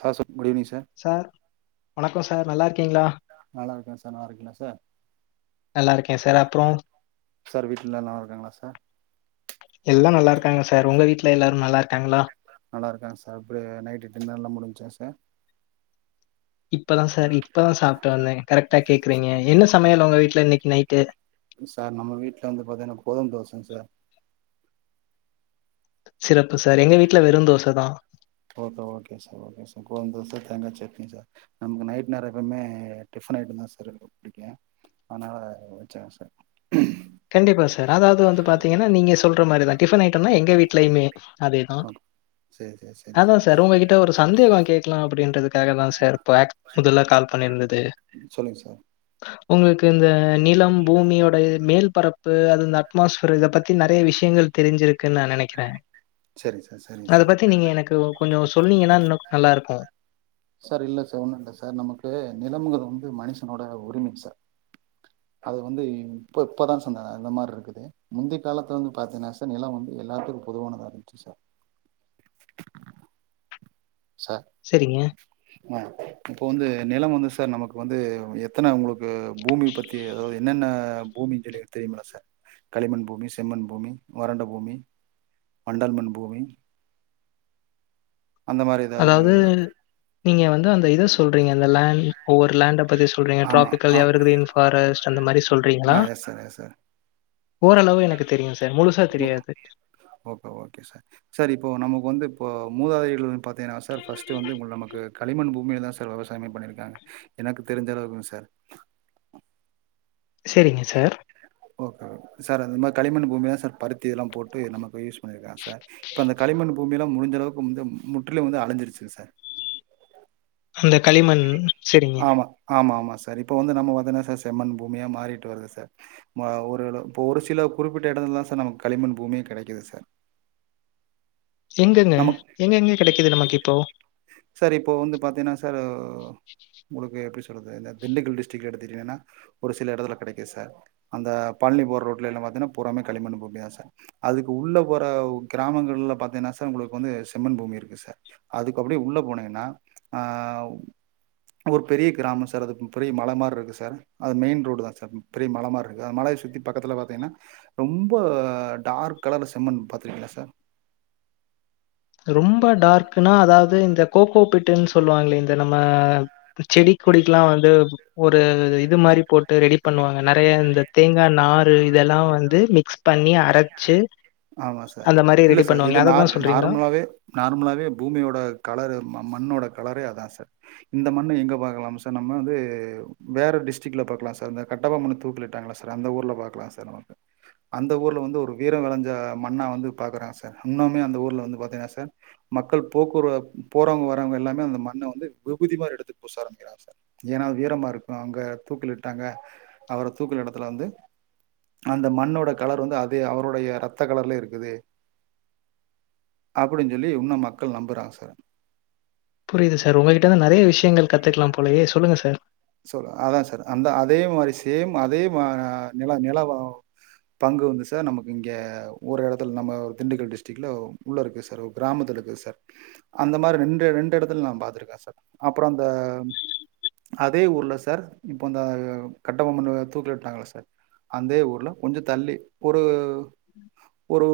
Sir [inaudible] குடிவினிங் sir sir வணக்கோ sir நல்லா இருக்கீங்களா நல்லா இருக்கே சார் நல்லா இருக்கிங்களா சார் நல்லா இருக்கேன் சார். அப்புறம் சார் வீட்டுல நல்லா இருக்காங்களா சார் எல்லா நல்லா இருக்காங்க சார் உங்க வீட்டுல எல்லாரு நல்லா இருக்காங்களா நல்லா இருக்காங்க சார் எப்படி நைட்டு டின்னர்ல்லா முடிஞ்சா சார் இப்பதா சார் இப்பதா சாப்ட்டு வந்தேங் கரெக்டா கேக்குறீங்க என்ன சமையல் உங்க வீட்டுல இன்னைக்கு நைட்டு சார் நம்ம வீட்ல வந்து பாத்தீங்கன்னா கோதும தோச சார் சார் அப்ப சார் எங்க வீட்ல வெரு தோசதா okay okay sir okay sir கோதும தோசை தேங்கா சட்னி சார் நமக்கு நைட் நேரோ எப்பவுமே டிஃபன் ஐட்டம் த சார் ரொம்ப புடிக்கு அதனால வச்சே சார் கண்டிப்பா சார் அதாவது வந்து பாத்தீங்கன்னா நீங்க சொல்ற மாரிதா டிஃபன் ஐட்டம்னா எங்க வீடலயுமே அதேதா ஓகே சேரி சார் சே சேரி அதா சார் உங்ககிட்ட ஒரு சந்தேக கேக்கலா அப்டின்றதுக்கு க்காகதா சார் இப்போ ஆட் முதல்ல கால் பண்ணிருந்தது சொல்லுங்க சார் உங்களுக்கு இந்த நிலம் பூமி ஒடைய மேல் பரப்பு அந்த அட்மாஸ்ஃபிரு இத பத்தி நெறைய விஷயங்கள் தெரிஞ்சிருக்குன் நா நெனைக்கிற சேரிங்க சார் சேரிங்க அத சார் பத்தி நீங்க எனக்கு ஒ கொஞ்சோ சொன்னீங்கன்னா இன்னு க் நல்லா இருக்கு சரி இல்ல சார் ஒன்னு இல்ல சார் நமக்கு நிலம்முங்குறது வந்து மனுஷனோட உரிம சார் அது வந்து இப்ப இப்பதா சொன்ன இந்த மாரி இருக்குது முந்தைய காலத்துல வந்து பாத்தீங்கன்னா சார் நிலம் வந்து எல்லாத்து பொதுவானதா இருந்துச்சு சார் ச சரிங்க ஆ இப்போ வந்து நில வந்து சார் நமக்கு வந்து எ எத்தன உங்களுக்கு பூமி பத்தி அதாவது என்னென்ன பூமி ஜலே தெரிமா சார் களிமண் பூமி செம்மன் பூமி வறண்ட பூமி மண்டல் மண் பூமி அந்த மாதிரி ஏதாவது அதாவது நீங்க வந்து அந்த இத சொல்றீங்க அந்த லேண் ஒவ்வொரு லேண்ட பத்தி சொ சொல்றீங்க ஆமா ஆ ட்ராப்பிக்கல் எவ்ர் கிரீன்ஃபாரஸ்ட் அந்த மாரி ஆ சொல்றீங்களா எஸ் சார் எஸ் சார் ஓரளவு எனக்கு தெரியு சார் முழுசா ஓ தெரியாது ஓகே ஓகே சார் சார் இப்போ நமக்கு வந்து இப்போ மூதாதைகள் பாத்தீங்கன்னா சார் ஃபஸ்ட்டு வந்து உங்கள் நமக்கு களிமண் பூமில தா சா விவசாயமே பண்ணிருக்காங்க எனக்கு தெரிஞ்ச அளவுக்கு சார் சேரிங்க சார் ஓகே சார் அது மாதிரி களிமண் பூமி தா சார் பருத்தி இதெல்லா போட்டு நமக்கு யூஸ் பண்ணி இருக்காங்க சார் இப்ப அந்த களிமண் பூமி எல்லா முடிஞ்ச அளவுக்கு வந்து முற்றிலயு வந்து அழிஞ்சிருச்சு சார் அந்த களிமண் சேரிங்க ஆமா ஆமா சார் இப்போ வந்து நம்ம வதனா சார் செம்மண் பூமியா மாறிட்டு வருது சார் ம ஒரு அளவு இப்ப ஒரு சில குறிப்பிட்ட எடத்துலதா சார் நமக்கு களிமண் பூமியே கெடைக்கிது சார் எங்கங்க நமக்கு எங்கெங்க கெடைக்குது நமக்கு இப்போ சார் இப்போ வந்து பாத்தீன்னா சார் உங்களுக்கு எப்டி சொல்றது இந்த திண்டுக்கல் டிஸ்டரிக் எடுத்துட்டீங்கன்னா ஒரு சில எடத்துல கெடைக்கு சார் அந்த பழனி போற ரோட்டல எல்லா பாத்திங்கனா பூராமே களிமண்ணு பூமிதா சார் அதுக்கு உள்ள போற கிராமங்கள்ல பாத்தீங்கன்னா சா உங்களுக்கு வந்து செம்மன் பூமி இருக்கு சார் அதுக்கு அப்டியே உள்ள போனீங்கன்னா ஆ ஒரு பெரிய கிராம சார் அது பெரிய மல மார இருக்கு சார் அது மெயின் ரோடு தா சார் பெரிய மல மாரி இருக்கு அ மலைய சுத்தி பக்கத்துல பாத்திங்கன்னா ரொம்ப டார்க் கலர்ல செம்மண் பாத்துருக்கீங்களா சார் ரொம்ப டார்க்குன்னா அதாவது இந்த கோகோபிட்டுன்னு சொல்லுவாங்களே இந்த நம்ம இந்த செடி கொடிக்லா வந்து ஒரு இது மாரி போட்டு ரெடி பண்ணுவாங்க நெறைய இந்த தேங்கா நாறு இதெல்லா வந்து மிக்ஸ் பண்ணி அரச்சு ஆமா இல்ல சார் இது நார் சொல்றீங்களா? நார்மலாவே நார்மலாவே பூமியோட கலரு ம மண்ணோட கலரே அதா சார் இந்த மண்ணு எங்க பாக்லாம் சார் நம்ம வந்து வேற டிஸ்ட்டிக்ல பாக்லா சார் இந்த கட்ட பொம்மண தூக்கிலிட்டாங்கல்ல சார் அந்த ஊர்ல பாக்லா சார் நமக்கு அந்த ஊர்ல வந்து ஒரு வீரோ வெளஞ்ச மண்ணா வந்து பாக்குறாங்க சார் இன்னுமே அந்த ஊர்ல வந்து பாத்தீங்னா சார் மக்கள் போக்குர போறவுங்க வரவுங்க எல்லாமே அந்த மண்ண வந்து விபூதி மாரி எடுத்து பூச ஆரம்பிக்கிறாங்க சார் ஏன்னா அது வீரமா இருக்கோ அங்க தூக்கிளிட்டாங்க அவர தூக்கிலிடத்துல வந்து அந்த மண்ணோட கலர் வந்து அதே அவருடைய ரத்த கலர்லே இருக்குது அப்டின் சொல்லி இன்னு மக்கள் நம்புறாங்க சார் புரியுது சார் உங்ககிட்டே தா நறைய விஷயங்கள் கத்துக்லா போலயே சொல்லுங்க சார் சார் அதா சார் அந்த அதே மேரி சேம் அதே ம நில நில வ பங்கு வந்து சார் நமக்கு இங்க ஒரு எடத்துல நம்ம ஒரு திண்டுக்கல் டிஸ்ட்ரிக்ல உள்ள இருக்கு சார் ஓ கிராமத்துல இருக்குது சார் அந்த மாரி ரெண்டு ரெண்டு எடத்துல நா பாத்திருக்கே சார் அப்றோ அந்த அதே ஊர்ல சார் இப்போ அந்த ஆ கட்டபொம்மண தூக்கிலிட்டாங்கல்ல சார் அந்தே ஊர்ல கொஞ்சோ தள்ளி ஒரு ஒரு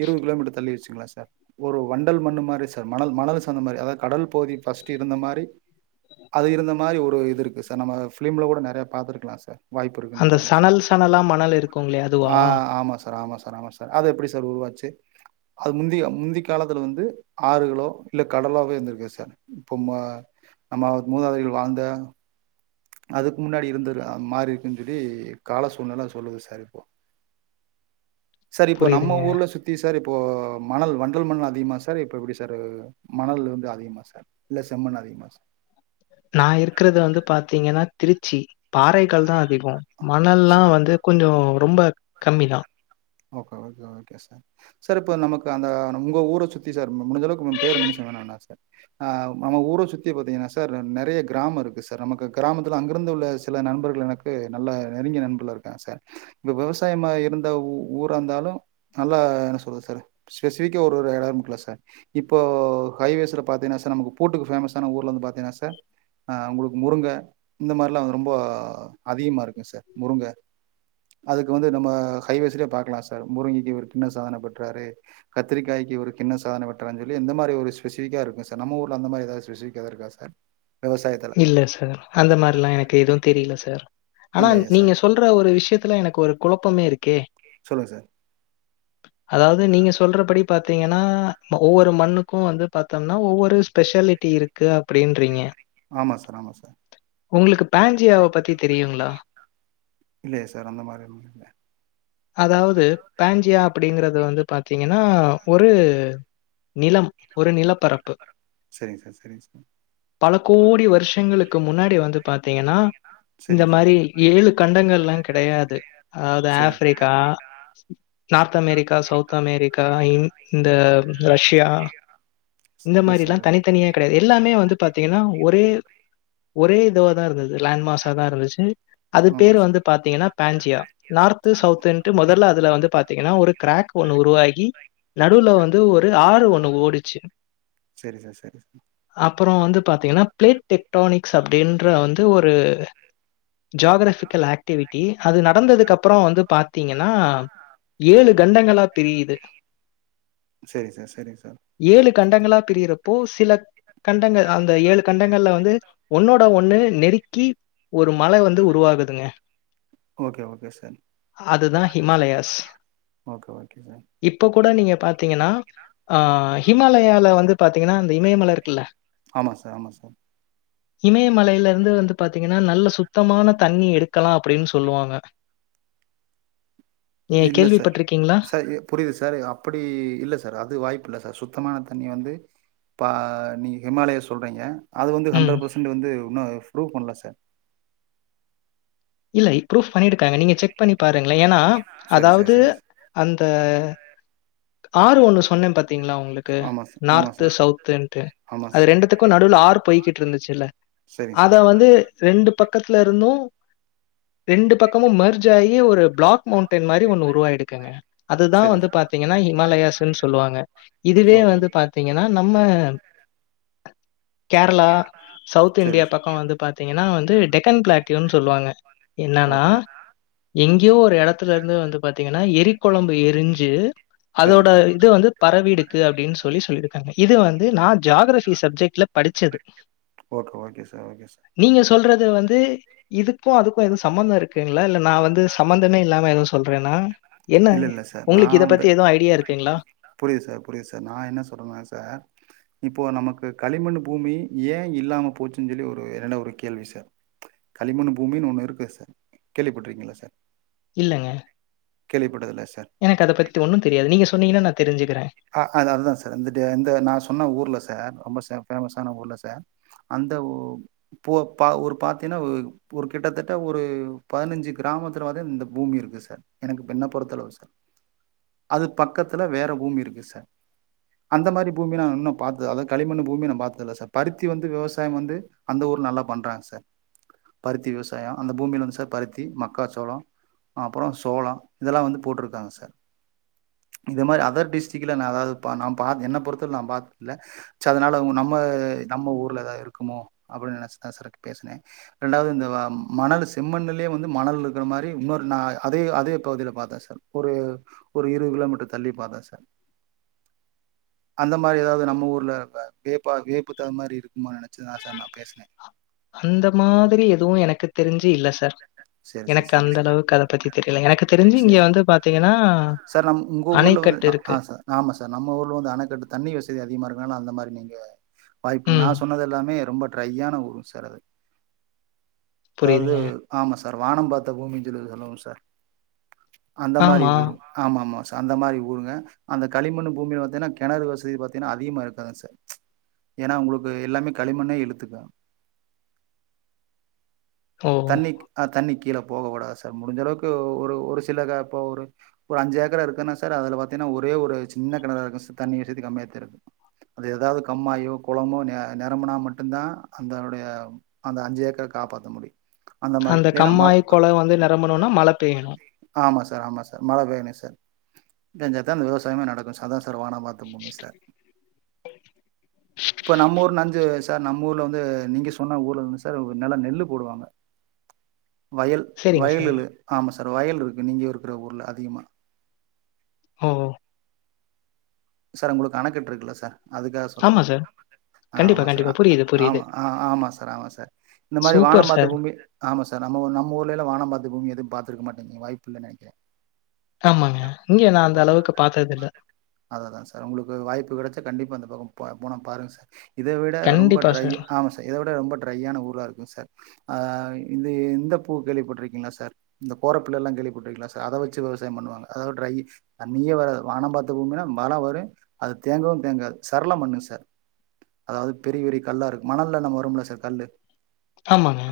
இருவது கிலோமீட்டர் தள்ளி வெச்சிக்ளா சார் ஒரு வண்டல் மண்ணு மாரி ஒரு வண்டல் மண்ணு மாரி சார் மணல் மணலு சாந்த மாரி அதாது கடல் பகுதி ஃபர்ஸ்ட்டு இருந்த மாரி அது இருந்த மாரி ஒரு இது இருக்கு சார் நம்ம ஃபிலிம்ல கூட நறைய பாத்திருக்கலா சார் வாய்ப்பு இருக்குன்னு அந்த நெனைக்கிறே சார் சணல் சணலா மணல் இருக்குங்களே அதுவா? ஆ ஆமா சார் ஆமா சார் ஆமா சார் அது எப்டி சார் உருவாச்சி அது முந்திய முந்தி காலத்துல வந்து ஆறுகளோ இல்ல கடலாவே இருந்திருக்கு சார் இப்போ ம நம்ம மூதாதியர்கள் வாழ்ந்த அதுக்கு முன்னாடி இருந்துற மாரி இருக்குன்னு சொல்லி கால சூழ்நெல அது சொல்லுது சார் இப்போ சார் இப்போ நம்ம புரியுதுங்க. ஊர்ல சுத் தி சார் இப்போ மணல் வண்டல் மண்லா அதிகமா சார் இப்ப எப்டி சார் ஆ மணல் வந்து அதிகமா சார் இல்ல செம்மண்ணு அதிகமா சார் நா இருக்கறது வந்து பாத்தீங்கன்னா திருச்சி பாறைகள் தா அதிகோ சார்? மணல்லா வந்து கொஞ்சோ ரொம்போ கம்மி தா ஓகோ ஓகே ஓகே சார் சார் இப்ப நமக்கு அந்த உங்க ஊர சுத்தி சார் மு முடிஞ்சளவுக்கு உங்க பேர மென்ஷன் பண்ண வேணா சார் ஆ நம்ம ஊர சுத்தி பாத்தீங்கனா சார் நறைய கிராமோ இருக்கு சார் நமக்கு கிராமத்துல அங்கிருந்து உள்ள த்துல நண்பர்கள் எனக்கு நல்ல நெருங்கிய நண்பர்கள்லா இருக்காங்க சார் இந்த விவசாயமா இருந்த ஊ ஊரா இந்தாலு நல்லா என்ன சொல்றது சார் ஸ்பெசிஃபிக்கா ஒரு ஒரு எடோ இருகுமுல்ல சார் இப்போ ஹைவேஸ்ல பாத்தீங்னா சார் நமக்கு பூட்டுக்கு பேமஸ் ஆனா ஊர்ல இருந்து பாத்தீங்னா சார் ஆ உங்களுக்கு முருங்க இந்த மாரிலா ரொம்போ அதிகமா இருக்கு சார் முருங்க அதுக்கு வந்து நம்ம ஹைவேஸ்லயே பாக்கலா சார் முருங்கைக்கி இவரு கின்னஸ் சாதன பெற்றாரு கத்திரிக்காயிக்கி இவரு கின்னஸ் சாதன பெற்றாருன்னு சொல்லி இந்த மாரி ஒரு ஸ்பெசிபிக்கா இருக்கு சார் நம்ம ஊர்ல அந்த மாரி எதாவது ஸ்பெசிபிக்கா எதா இருக்கா சா இல்ல சார் அந்த மாரில்லா எனக்கு எதுவு தெரில சார் ஆனா இல்லையே சார் நீங்க சொல் ற ஒரு விஷ்யத்துல எனக்கு ஒரு கொழப்பமே இருக்கே சொல்லுங்க சார் அதாவது நீங்க சொல்றபடி பாத்தீங்கனா ஒவ்வொரு மண்ணுக்கு வந்து பாத்தோம்னா ஒவ்வொரு ஸ்பெஷ லிட்டி இருக்கு அப்டின்றீங்க ஆமா சார் ஆமா சார் உங்ளுக்கு பேஞ்சியாவ பத்தி தெரியுங்ளா இல்லியே சார் அந்த மாரி ஒண்ணு இல்ல அதாவது பேஞ்சியா அப்டிங்கிறது வந்து பாத்தீங்கனா ஒரு நிலம் ஒரு நிலப்பரப்பு செரிங் சார் செரிங் சார் பல கோடி வருஷங்களுக்கு முன்னாடி வந்து பாதிக்கண்ண இந்த சரிங்க சார் மாரி ஏழு கண்டங்கள்ல கிடையாது அதாவது சரிங்க ஆஃப் sir North America South America இன் இந்த ரஷ்யா இந்த சரி எஸ் மாதிரில்லா சார் தனித்தனியா கிடையாது எல்லாமே வந்து பாத்தீங்கன்னா ஒரே ஒரே இதுவாதான் இருந்தது லேண்ட்மாஸ தா இருந்துச்சு அது ஆமா பேர் சார் வந்து பாத்தீங்கன்னா பேஞ்சியா நார்த்து சவுத்துட்டு முதல்ல அதுல வந்து பாத்தீங்கன்னா ஒரு கிராக் ஒண்ணு உருவாகி நடுல வந்து ஒரு ஆறு ஒண்ணு ஓடிச்சு செரி சார் செரி சார் அப்றோ வந்து பாத்தீங்கன்னா பிளேட் டெக்ட்டானிக்ஸ் அப்டின்ற ஒரு ஜாகரபிக்கல் ஆக்டிவிட்டி அது நடந்ததுக்கு அப்றம் வந்து பாத்தீங்கன்னா ஏழு கண்டங்களா பிரியிது செரிங் சார் செரிங் சார் ஏழு கண்டங்களா பிரியரப்போ சில கண்டங்கள் அந்த ஏழு ல வந்து ஒன்னோட ஒன்னு நெருக்கி ஒரு மழ வந்து உருவாகுதுங்க ஓகே ஓகே சார் அதுதா ஹிமாலயாஸ் ஓகே ஓகே சார் இப்ப கூட நீங்க பாத்தீங்கன்னா ஆ ஹிமாலயால வந்து பாத்தீங்கன்னா அந்த இமயமல இருக்குல்ல ஆமா சார் ஆமா சார் இமயமலையில இருந்து வந்து பாத்தீங்கன்னா நல்ல சுத்தமான தண்ணி எடுக்கலா அப்டின் சொல்லுவாங்க நீங்க இல்ல சார் கேள்விப்பட்டிருக்கீங்களா? சார் எ புரியுது சார் அப்டி இல்ல சார் அது வாய்ப்பு இல்ல சார் சுத்தமான தண்ணி வந்து பா நீங்க ஹிமாலயா சொல்றீங்க அது வந்து ம். ஹண்ட்ரட் பர்சன்ட் வந்து உண்ணு ப்ரூவ் பண்ணல சார் இல்லை ப்ரூஃப் பண்ணிருக்காங்க நீங்க செக் பண்ணி பாருங்களேன் ஏன்னா சரிங்க சார் அதாவது சரிங்க சார் அந்த ஆறு ஒண்ணு சொன்னே பாத்தீங்களா உங்களுக்கு ஆமாம் சார் ஆமாம் நார்த்து சார் சவுத்துன்ட்டு ஆமாம் அது சார் ரெண்டுத்துக்கு நடுவுல ஆறு போய்கிட்டு இருந்துச்சுல்ல சரிங்க அத சார் வந்து ரெண்டு பக்கத்துல இருந்தும் ரெண்டு பக்கமும் மர்ஜ் ஆகி ஒரு பிளாக் மவுண் டன் மாரி ஒன்னு உருவாருக்குங்க அதுதா சரிங்க வந்து சார் பாத் ஹிமாலயாஸ்ன்னு சொல்லுவாங்க இதுவே ஓகே வந்து ஓகே பாத் தீங்கன்னா நம்ம கேரளா சவுத் இந்தியா சரிங்க சார் பக்கம் வந்து பாத்தீங்கன்னா வந்து டெக்கன் பிளாட்டீயுன் சொல்லுவாங்க என்னன்னா ஓகே ஓகே, எங்கேயோ ஒரு எடத்துலருந்து வந்து பாத்தீங்கன்னா எரி கொழம்பு எரிஞ்சு அதோட சரிங்க சார் இது வந்து பரவடுக்கு அப்டின்னு சொல்லி சொல்லியிருக்காங்க இது வந்து நான் ஜியாகிரஃபி சப்ஜெக்ட்ல படிச்சது okay okay sir okay sir நீங்க சொல்றது வந்து இதுக்கு அதுக்கு எதுவு சம்பந்தம் இருக்குங்களா இல்ல நா வந்து சம்பந்தனே இல்லாம எதும் சொல்றேன்ன என்ன இல்லை இல்லை சார் உங்களுக்கு நான் இதை வந்து பத்தி எது ஐடியா இருக்குங்களா புரியுது சார் புரியுது சார் நா என்ன சொல்றன்ன சார் இப்போ நமக்கு களிமண் பூமி ஏ இல்லாம போச்சுன் சொல்லி ஒரு என்னட ஒரு கேள்வி சார் களிமண்ணு பூமின் ஒன்னு இருக்கு சார் கேள்விப்பட்ருக்கீங்ளா சார் இல்லங்க கேள்விப்பட்டதில்லயா சார் எனக்கு அத பத்தி ஒன்னுந் தெரியாது நீங்க சொன்னீங்கன்னா நா தெரி்ஞ்சுக்கிறே ஆ அ அதா சார் வந்துட்டு இந்த நா சொன்ன ஊர்ல சார் ரொம்ப ஃபேமஸ்ஸான ஊர்ல சார் அந்த ஒ பூவ ஒரு பாத்தீன்னா ஒரு கிட்டத்தட்ட ஒரு பதினஞ்சு கிராமத்துல வந்து இந்த பூமி இருக்கு சார் எனக்கு என்ன பொறுத்தளவு சார் அது பக்கத்துல வேற பூமி இருக்கு சார் அந்த மாரி பூமி நா இன்னு பாத்தது அதா களிமண்ணு பூமி நா பாத்ததில்ல சார் பருத்தி வந்து விவசாயம் வந்து அந்த ஊர் நல்லா பண்றாங் சார் பருத்தி விவசாயோ அந்த பூமில வந்து சார் பருத்தி மக்காச்சோளோ அப்பறோ சோளோ இதெல்லா வந்து போட்ருக்காங்க சார் இது மாரி அதர் டிஸ் டிக்ட்ல நா அதாது பா நா பாத் என்ன பொறுத்த அளவு நா பாத்ல்ல ச்ச அதனால உ நம்ம நம்ம ஊர்ல ஏதா இருக்குமோ அப்டின் நெனைச்சுதா சார் இப்ப பேசுனே ரெண்டாவது இந்த மணலு செம்மண்ணுலேயே வந்து மணல் இருக்கற மாரி இன்னொரு நா அதே அதே பகுதில பாத்தே சார் ஒரு ஒரு இருது கிலோமீட்டர் தள்ளிப்பாத்த சார் அந்த மாரி ஏதாவது நம்ம ஊர்ல வ வியப்பா வியப்பு தகுந்த மாரி இருக்குமா நெனச்சு தா சார் நா பேசுனே அந்த மாதிரி எதுவு எனக்கு தெரிஞ்சு இல்ல சார் சேரி சார் எனக்கு சேரி அந்த சார் அளவுக்கு அத பத்தி தெரியல எனக்கு தெரிஞ்சு சரி இங்க வந்து பாத்தீங்கன்னா சார் நம் உங்க ஊர்ல வந்து அ ஆ சார் ஆம சார் நம்ம ஊர்ல வந்து அணைகட்டு தண்ணி வசதி அதிகமா இருக்கனால அந்த மாரி நீங்க வாய்ப்பில் நா ம். சொன்னதெல்லாமே ரொம்ப ட்ரையான ஊருங் சார் அது அதாவது புரியுதுங்க. ஆம சார் வானம் பாத்த பூமின் சொல்லி சொல்லுவம் சார் அந்த மாரி ஆமா. ஊரு ஆமாமா சா அந்த மாரி ஊருங்க அந்த களிமண்ணு பூமி பாத்தீனா கெணறு வசதி பாத்தீனா அதிகமா இருக்காதுங் சார் ஏனா உங்களுக்கு எல்லாமே களிமண்ணே இழுத்துக்கு ஓ! தண்ணி ஆ தண்ணி கீழ போக வுடாது சார் முடிஞ்சளவுக்கு ஒரு ஒரு சில கா ப்ப ஒரு ஒரு அஞ்சு ஏக்கரா இருக்குன்னா சார் அதுல பாத்தீன்னா ஒரே ஒரு சின்ன கெணறா இருக்கு சார் தண்ணி வசதி கம்மியாத்தா இருக்கு அது எதாவது கம்மாயோ கொளமோ ந நெரம்பனா மட்டுந்தா அந்தனுடைய அந்த அஞ்சு ஏக்கர காப்பாத்த முடியு அந்த கம்மாய் குள வந்து நெரம்பணுனா மழ பேயணு ஆமா சார் ஆமா சார் மழை பேய்ணு சார் பேஞ்சாத்தா அந்த விவசாயமே நடக்கு சார் அதா சார் வான பாத்த பூமி சார் இப்ப நம்ம ஊர் ந அஞ்சு சார் நம்ம ஊர்ல வந்து நீங்க சொன்ன ஊர்ல இருந்து சார் நெல நெல்லு போடுவாங்க வயல் சரிங்க சார். வயலுலு ஆம சார் வயல் இருக்கு நீங்க இருக்கற ஊர்ல அதிகமா ஓ சார் உங்களுக்கு அணக்கட்டு இருக்குல சார் அதுக்காக சொல்ற ஆமா நான் சார். ஆ கண்டிப்பா, ஆமா சார் கண்டிப்பா. ஆ புரியுது, புரியுது. ஆமா ஆ ஆமா சார் ஆமா சார் இந்த மாரி சூப்பர் வானம் பாத்த சார். பூமி ஆமா சார் நம்ம நம்ம ஊர்லலா வானம் பாத்து பூமி எது பாத்ருக்க மாட்டீங்க வாய்ப்புல்லன் நெனைக்கிறே ஆமாங்க இங்க நா அந்த அளவுக்கு பாத்தது இல்ல அத தா சார் உங்களுக்கு வாய்ப்பு கெடைச்சா கண்டிப்பா அந்த பக்கோ போ போனா பாருங் சார் இத விட ரொம்ப கண்டிப்பா ட்ரை சார். ஆம சார் இத விட ரொம்ப ட்ரையான ஊரா இருக்கு சார் அ இது இந்த பூ கேள்விப்பட்ருக்கீங்ளா சார் இந்த கோரப்பில்லெல்லா கேள்விப்பட்ருக்கீங்ளா சார் அத வச்சு விவசாயம் பண்ணுவாங்க அத ட்ரை தண்ணியே வராது வானம் பாத்த பூமினா மழ வரு அது தேங்கவு தேங்காது சரள மண்ணு சார் அதாவது பெரிய பெரிய கல்லா இருக்கு மணல்ல நம்ம வரும்ல சார் கல்லு ஆமாங்க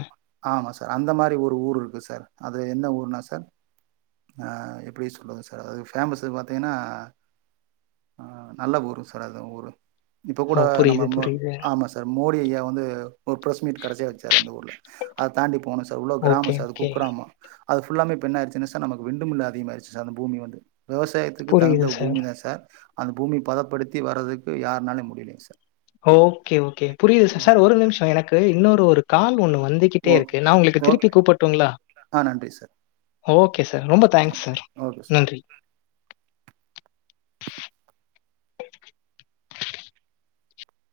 ஆமா சார் அந்த மாரி ஒரு ஊரு இருக்கு சார் அது என்ன ஊருனா சார் அ எப்டி சொல்றது சார் அது ஃபேமஸு பாத்தீங்னா நல்ல ஊருங் சார் அந்த ஊரு இப்ப ஓ! கூட நம்ம புரியுது, ம புரியுது. ஆமா சார் மோடி ஐயா வந்து ஒரு ப்ரெஸ் மீ்ட் கடசியா வச்சாரு அந்த ஊர்ல அத தாண்டி போனு சார் உள்ள ஓகே, க்ராம சார் அது ஓகே. குக்ராம அது ஃபுல்லாமே இப்ப என்னாய்ருச்சுனா சார் நமக்கு விண்டுமில் அதிகமாயிருச்சு சார் அந்த பூமி வந்து வெவசாயத் க்கு தகுந்த பூமிதா சார் அந்த பூமி பதப்படுத்தி வரதுக்கு யாருனாலு முடில சார் ஓகே ஓகே புரிது ச ஓ சார் ஒரு நிமிஷ எனக்கு இன்னொரு ஒரு கால் ஒண்ணு வந்து கிட்டே ஓ- இருக்கு நா உங்களுக்கு ஓ- திருப்பி கூப்புட்டுங்களா ஆ நன்றி சார் ஓகே சார் ரொம்ப தேங்க்ஸ் சார் ஓகே சார் நன்றி